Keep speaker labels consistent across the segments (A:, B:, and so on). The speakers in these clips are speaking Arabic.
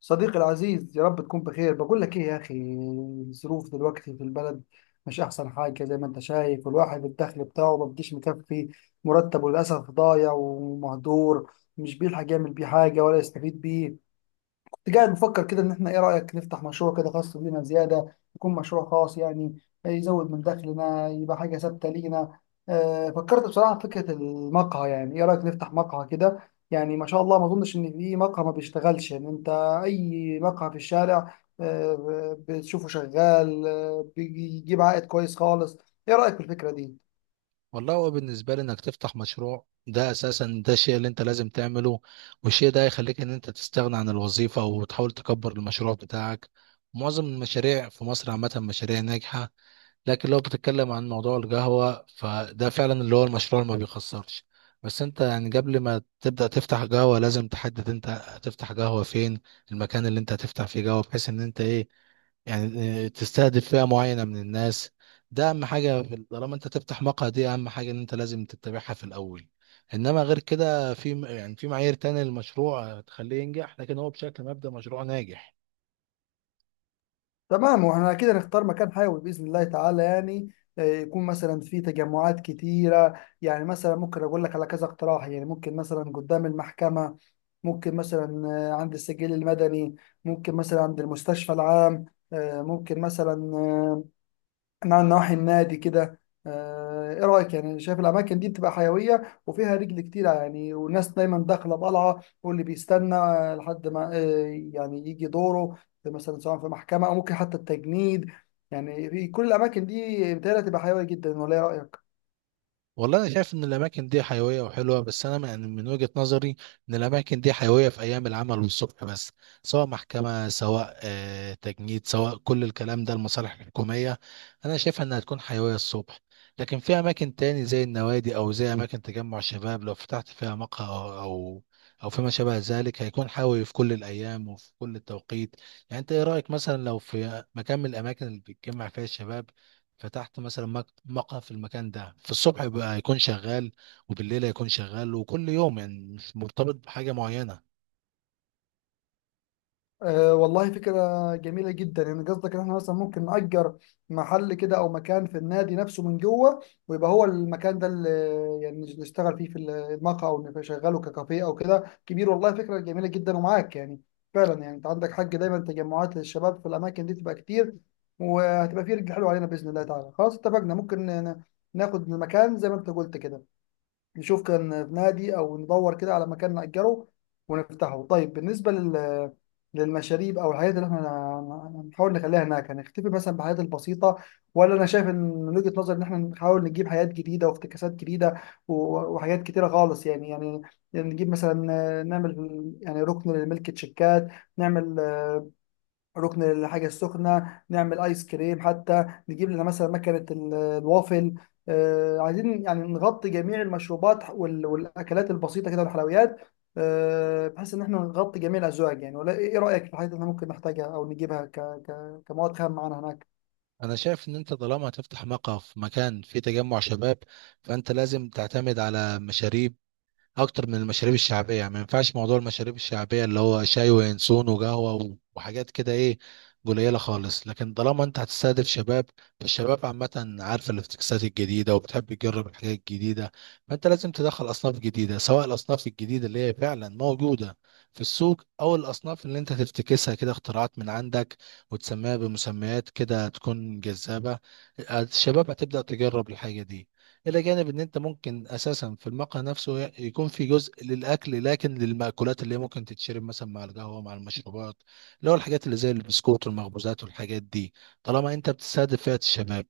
A: صديقي العزيز، يا رب تكون بخير. بقول لك ايه يا اخي، الظروف دلوقتي في البلد مش احسن حاجه زي ما انت شايف. والواحد الدخل بتاعه ما بيجيش مكفي، مرتبه للاسف ضايع ومهدور، مش بيلحق يعمل بيه حاجه ولا يستفيد بيه. كنت قاعد بفكر كده ان احنا ايه رأيك نفتح مشروع كده خاص بينا زيادة، يكون مشروع خاص يعني يزود من دخلنا، يبقى حاجة ثابتة لينا. فكرت بصراحة في فكرة المقهى، يعني ايه رأيك نفتح مقهى كده؟ يعني ما شاء الله ما اظنش ان في مقهى ما بيشتغلش، ان انت اي مقهى في الشارع بتشوفه شغال، بيجيب عائد كويس خالص. ايه رأيك في الفكرة دي؟
B: والله هو بالنسبة لي انك تفتح مشروع ده اساسا ده الشيء اللي انت لازم تعمله. والشيء ده هيخليك ان انت تستغنى عن الوظيفة وتحاول تكبر المشروع بتاعك. معظم المشاريع في مصر عامة مشاريع ناجحة. لكن لو بتتكلم عن موضوع القهوة فده فعلا اللي هو المشروع اللي ما بيخسرش. بس انت يعني قبل ما تبدأ تفتح قهوة لازم تحدد انت هتفتح قهوة فين. المكان اللي انت هتفتح فيه قهوة بحيث ان انت ايه، يعني، تستهدف فئة معينة من الناس. ده أهم حاجة طالما أنت تفتح مقهى، دي أهم حاجة إن أنت لازم تتبعها في الأول. إنما غير كده في، يعني، في معايير تانية للمشروع تخليه ينجح، لكن هو بشكل مبدأ مشروع ناجح.
A: تمام، واحنا كده نختار مكان حيوي باذن الله تعالى يعني، يكون مثلا في تجمعات كتيره. يعني مثلا ممكن اقول لك على كذا اقتراح، يعني ممكن مثلا قدام المحكمه، ممكن مثلا عند السجل المدني، ممكن مثلا عند المستشفى العام، ممكن مثلا، من نواحي النادي كده. ايه رايك؟ يعني شايف الاماكن دي بتبقى حيويه وفيها رجل كتير يعني، والناس دايما داخله طالعه، واللي بيستنى لحد ما يعني يجي دوره في مثلا سواء في محكمه او ممكن حتى التجنيد. يعني في كل الاماكن دي بتبقى حيويه جدا، ولا ايه رايك؟
B: والله انا شايف ان الاماكن دي حيويه وحلوه، بس انا يعني من وجهه نظري ان الاماكن دي حيويه في ايام العمل والصبح بس. سواء محكمه، سواء تجنيد، سواء كل الكلام ده المصالح الحكوميه، انا شايفها انها تكون حيويه الصبح. لكن في اماكن تاني زي النوادي او زي اماكن تجمع شباب، لو فتحت فيها مقهى او او أو فيما شابه ذلك هيكون حيوي في كل الايام وفي كل التوقيت. يعني انت ايه رايك مثلا لو في مكان من الاماكن اللي بتجمع فيها الشباب، فتحت مثلا مقهى في المكان ده، في الصبح يبقى يكون شغال وبالليل هيكون شغال، وكل يوم يعني مش مرتبط بحاجة معينة.
A: أه والله فكرة جميلة جدا. يعني قصدك ان احنا مثلا ممكن نأجر محل كده او مكان في النادي نفسه من جوه، ويبقى هو المكان ده اللي يعني نشتغل فيه في المقهى او نشغله ككافيه او كده كبير. والله فكرة جميلة جدا ومعاك يعني، فعلا يعني انت عندك حق. دايما تجمعات للشباب في الاماكن دي تبقى كتير، وهتبقى فيه رجل حلو علينا باذن الله تعالى. خلاص اتفقنا، ممكن ناخد المكان زي ما انت قلت كده، نشوف كان في نادي او ندور كده على مكان نأجره ونفتحه. طيب، بالنسبة لل للمشاريب او الحاجات اللي احنا نحاول نخليها هناك، هنختفي مثلا بالحاجات البسيطه، ولا انا شايف ان من وجهه نظري ان احنا نحاول نجيب حاجات جديده وافتكاسات جديده وحاجات كتيره خالص يعني. يعني نجيب مثلا، نعمل يعني ركن لملك تشيكات، نعمل ركن الحاجة السخنة، نعمل آيس كريم، حتى نجيب لنا مثلا مكنة الوافل. عايزين يعني نغطي جميع المشروبات والأكلات البسيطة كده والحلويات، بحيث إن إحنا نغطي جميع الأزواج يعني. ولا إيه إيه رأيك في الحاجات اللي إحنا ممكن نحتاجها أو نجيبها كمواد خام معانا هناك؟
B: انا شايف ان انت طالما هتفتح مقهى في مكان فيه تجمع شباب، فانت لازم تعتمد على مشاريب اكتر من المشاريب الشعبيه. يعني ما ينفعش موضوع المشاريب الشعبيه اللي هو شاي وينسون وقهوه وحاجات كده، ايه، قليله خالص. لكن طالما انت هتستهدف شباب، فالشباب عامه عارفه الافتكاسات الجديده وبتحب تجرب الحاجات الجديده. فانت لازم تدخل اصناف جديده، سواء الاصناف الجديده اللي هي فعلا موجوده في السوق، او الاصناف اللي انت تفتكسها كده اختراعات من عندك، وتسميها بمسميات كده تكون جذابه. الشباب هتبدا تجرب الحاجه دي. إلى جانب إن أنت ممكن أساسا في المقهى نفسه يكون في جزء للأكل، لكن للمأكولات اللي هي ممكن تتشرب مثلا مع القهوة مع المشروبات، اللي هو الحاجات اللي زي البسكوت والمخبوزات والحاجات دي. طالما أنت بتستهدف فئة الشباب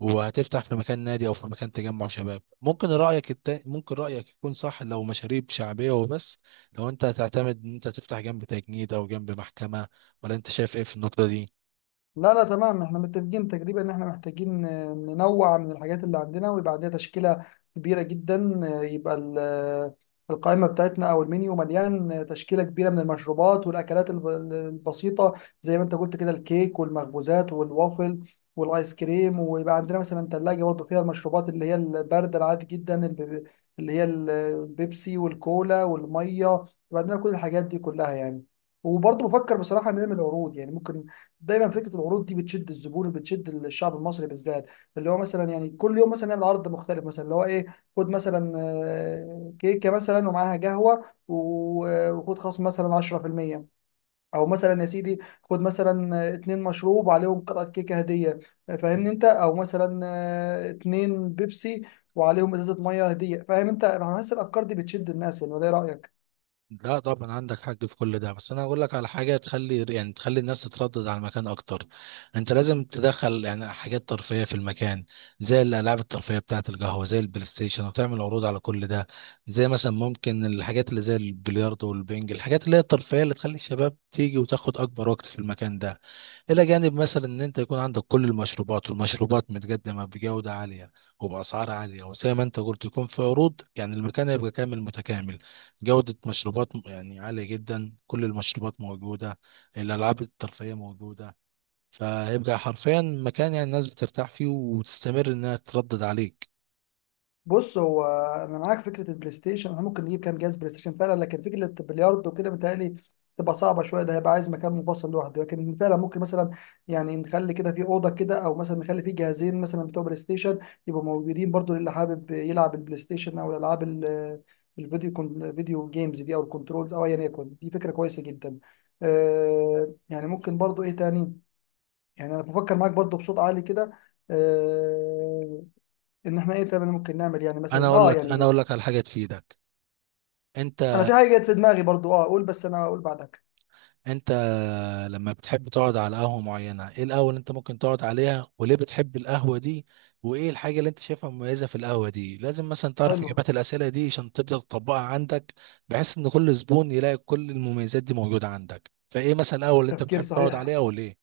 B: وهتفتح في مكان نادي أو في مكان تجمع شباب، ممكن ممكن رأيك يكون صح لو مشاريب شعبية وبس، لو أنت هتعتمد إن أنت تفتح جنب تجنيد أو جنب محكمة. ولا أنت شايف إيه في النقطة دي؟
A: لا، تمام، احنا متفقين تقريبا ان احنا محتاجين ننوع من الحاجات اللي عندنا، ويبقى عندنا تشكيلة كبيرة جدا. يبقى القائمة بتاعتنا او المنيو مليان تشكيلة كبيرة من المشروبات والاكلات البسيطة، زي ما انت قلت كده: الكيك والمخبوزات والوافل والايس كريم. ويبقى عندنا مثلا ثلاجة برضه فيها المشروبات اللي هي الباردة العادي جدا، اللي هي البيبسي والكولا والمية. يبقى عندنا كل الحاجات دي كلها يعني. وبرضه بفكر بصراحة نعمل عروض يعني ممكن. دايما فكره العروض دي بتشد الزبون وبتشد الشعب المصري بالذات. اللي هو مثلا يعني كل يوم مثلا نعمل عرض مختلف، مثلا اللي هو ايه؟ خد مثلا كيكه مثلا ومعاها قهوه وخد خصم مثلا 10%، او مثلا يا سيدي خد مثلا اتنين مشروب وعليهم قطعه كيكه هديه، فاهمني انت، او مثلا اتنين بيبسي وعليهم ازازه ميه هديه، فاهم انت. انا حاسس الافكار دي بتشد الناس يعني، وده ايه رايك؟
B: لا طبعا عندك حق في كل ده، بس انا اقول لك على حاجه تخلي، يعني، تخلي الناس تتردد على المكان اكتر. انت لازم تدخل يعني حاجات ترفيهيه في المكان، زي الالعاب الترفيهيه بتاعه القهوه زي البلاي ستيشن، وتعمل عروض على كل ده. زي مثلا ممكن الحاجات اللي زي البلياردو والبنج، الحاجات اللي هي الترفيهيه اللي تخلي الشباب تيجي وتاخد اكبر وقت في المكان ده. الى جانب مثلا ان انت يكون عندك كل المشروبات، والمشروبات متقدمه بجوده عاليه وباسعار عاليه، وزي ما انت قلت يكون في عروض، يعني المكان هيبقى كامل متكامل. جودة مشروبات يعني عالية جدا، كل المشروبات موجودة، الألعاب الترفيهية موجودة. فهيبقى حرفيا مكان يعني الناس بترتاح فيه وتستمر إنها تردد عليك.
A: بص، هو انا معاك فكره البلاي ستيشن. احنا ممكن نجيب كام جهاز بلاي ستيشن فعلا، لكن فكره البلياردو وكده متهيألي تبقى صعبه شويه. ده هيبقى عايز مكان منفصل لوحده، لكن فعلا ممكن مثلا يعني نخلي كده في اوضه كده، او مثلا نخلي فيه جهازين مثلا بتوع بلاي ستيشن يبقوا موجودين برضو للي حابب يلعب البلاي ستيشن او الالعاب الفيديو، كون فيديو جيمز دي او الكنترولز او ايا يكن. دي فكره كويسه جدا. آه يعني ممكن برضو ايه تاني؟ يعني انا بفكر معاك برضو بصوت عالي كده، آه، ان احنا ايه تاني ممكن نعمل يعني. مثلا اه
B: أنا
A: يعني
B: أقول لك على حاجة تفيدك.
A: انا
B: أنت
A: في حاجه جت في دماغي برضو اه اقول، بس انا اقول بعدك.
B: أنت لما بتحب تقعد على قهوة معينة، إيه القهوة اللي أنت ممكن تقعد عليها وليه بتحب القهوة دي؟ وإيه الحاجة اللي أنت شايفها مميزة في القهوة دي؟ لازم مثلا تعرف
A: حلو،
B: إجابات الأسئلة دي عشان تبدأ تطبقها عندك، بحيث إن كل زبون يلاقي كل المميزات دي موجودة عندك. فإيه مثلا القهوة اللي أنت
A: تفكير
B: بتحب تقعد
A: صحيح.
B: عليها وليه؟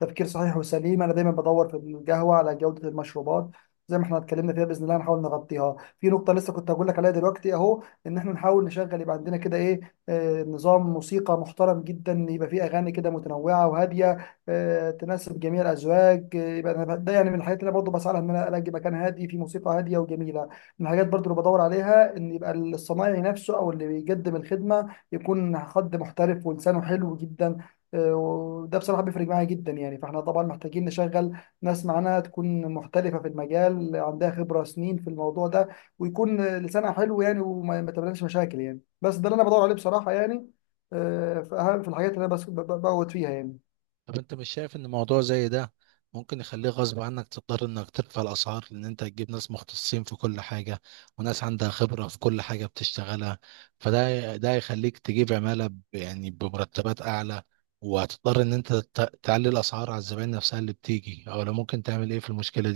A: تفكير صحيح وسليم، انا دايما بدور في القهوه على جوده المشروبات، زي ما احنا اتكلمنا فيها باذن الله هنحاول نغطيها. في نقطه لسه كنت هقول لك عليها دلوقتي اهو، ان احنا نحاول نشغل يبقى عندنا كده ايه، نظام موسيقى محترم جدا يبقى فيه اغاني كده متنوعه وهاديه، تناسب جميع الازواج. يبقى أنا ده يعني من الحاجات اللي انا برضه بسعى لها، ان انا الاقي مكان هادي فيه موسيقى هاديه وجميله. من الحاجات برضه اللي بدور عليها ان يبقى الصنايعي نفسه او اللي بيقدم الخدمه يكون حد محترف ولسانه حلو جدا. وده بصراحة بيفرق معايا جدا يعني. فاحنا طبعا محتاجين نشغل ناس معانا تكون محترفة في المجال، عندها خبرة سنين في الموضوع ده، ويكون لسانها حلو يعني، وما ما تقابلناش مشاكل يعني. بس ده اللي انا بدور عليه بصراحة يعني، في اهم في الحاجات اللي انا بس بقعد فيها يعني.
B: طب انت مش شايف ان موضوع زي ده ممكن يخليه غصب عنك تضطر انك ترفع الاسعار، لان انت تجيب ناس مختصين في كل حاجة، وناس عندها خبرة في كل حاجة بتشتغلها؟ فده يخليك تجيب عمالة يعني بمرتبات اعلى. وهتضطر ان انت تعلي الاسعار على الزبائن نفسها اللي بتيجي، او لو ممكن تعمل ايه في المشكلة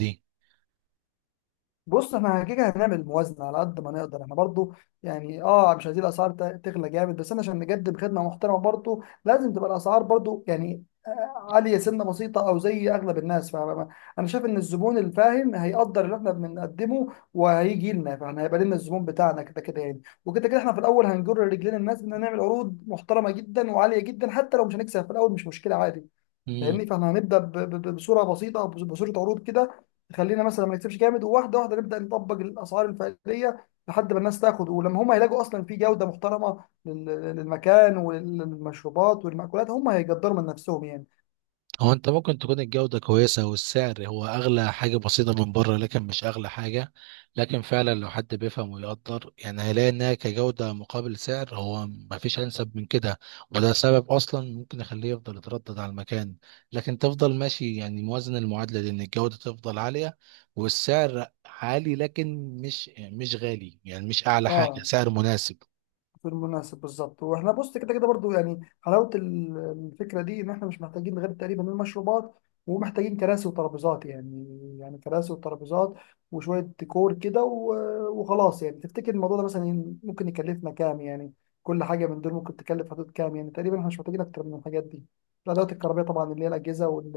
A: بص، احنا كده هنعمل موازنه على قد ما نقدر احنا برضو. يعني اه مش عايزين الاسعار تغلى جامد، بس انا عشان نقدم خدمه محترمه برضو لازم تبقى الاسعار برضو يعني عاليه سنه بسيطه او زي اغلب الناس. فانا شايف ان الزبون الفاهم هيقدر اللي احنا بنقدمه وهيجي لنا، فاحنا هيبقى لنا الزبون بتاعنا كده كده يعني. وكده كده احنا في الاول هنجر رجلين الناس ان نعمل عروض محترمه جدا وعاليه جدا، حتى لو مش هنكسب في الاول مش مشكله عادي.
B: دي؟
A: فاهمني؟ فاحنا هنبدا بصوره بسيطه او بصوره عروض كده، تخلينا مثلا ما نكسبش جامد. وواحده واحده نبدا نطبق الاسعار الفعليه، لحد ما الناس تاخد، ولما هم يلاقوا اصلا في جوده محترمه للمكان وللمشروبات والمأكولات، هم هيقدروا من نفسهم يعني.
B: هو انت ممكن تكون الجودة كويسة والسعر هو اغلى حاجة بسيطة من بره، لكن مش اغلى حاجة. لكن فعلا لو حد بيفهم ويقدر، يعني هيلاقي انها كجودة مقابل سعر هو مفيش انسب من كده. وده سبب اصلا ممكن يخليه يفضل يتردد على المكان. لكن تفضل ماشي، يعني موازن المعادلة دي ان الجودة تفضل عالية والسعر عالي، لكن مش غالي، يعني مش اعلى حاجة،
A: اه،
B: سعر مناسب.
A: في المناسب بالظبط. واحنا بص كده كده برضو يعني حلاوه الفكره دي، ان احنا مش محتاجين غير تقريبا المشروبات ومحتاجين كراسي وترابيزات يعني، يعني كراسي وترابيزات وشويه ديكور كده وخلاص يعني. تفتكر الموضوع ده مثلا ممكن يكلفنا كام يعني؟ كل حاجه من دول ممكن تكلف حدود كام يعني تقريبا؟ احنا مش محتاجين اكتر من الحاجات دي: الادوات الكهربائيه طبعا اللي هي الاجهزه وال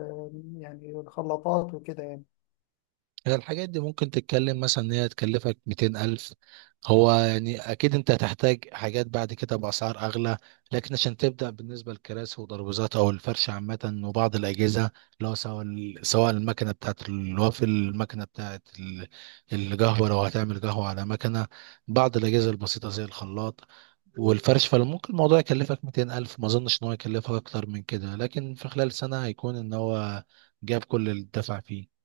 A: يعني الخلاطات وكده يعني.
B: هي الحاجات دي ممكن تتكلم مثلا ان هي تكلفك 200000. هو يعني اكيد انت هتحتاج حاجات بعد كده باسعار اغلى، لكن عشان تبدا، بالنسبه للكراسي وترابيزات او الفرش عامه وبعض الاجهزه، اللي هو سواء سواء المكنه بتاعت الوافل، المكنه بتاعت القهوه لو هتعمل قهوه على مكنه، بعض الاجهزه البسيطه زي الخلاط والفرش، فممكن الموضوع يكلفك 200000. ما اظنش ان هو يكلفك اكتر من كده، لكن في خلال سنه هيكون ان هو جاب كل اللي دفع فيه.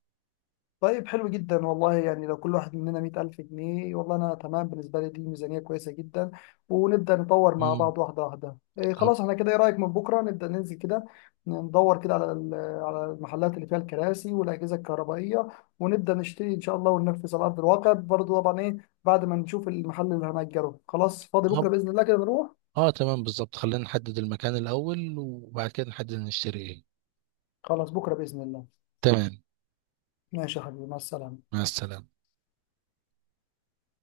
A: طيب حلو جدا والله. يعني لو كل واحد مننا 100,000 جنيه، والله أنا تمام. بالنسبة لي دي ميزانية كويسة جدا، ونبدأ نطور مع بعض واحدة واحدة. إيه خلاص احنا كده، إيه رأيك من بكرة نبدأ ننزل كده ندور كده على على المحلات اللي فيها الكراسي والأجهزة الكهربائية، ونبدأ نشتري إن شاء الله وننفذ على أرض الواقع برضه طبعا. إيه بعد ما نشوف المحل اللي هنأجره خلاص فاضي بكرة
B: مم.
A: بإذن الله كده نروح.
B: اه تمام بالظبط، خلينا نحدد المكان الأول وبعد كده نحدد نشتري ايه.
A: خلاص بكرة بإذن الله.
B: تمام.
A: ماشي يا حبيبي، مع السلامة.
B: مع السلامة.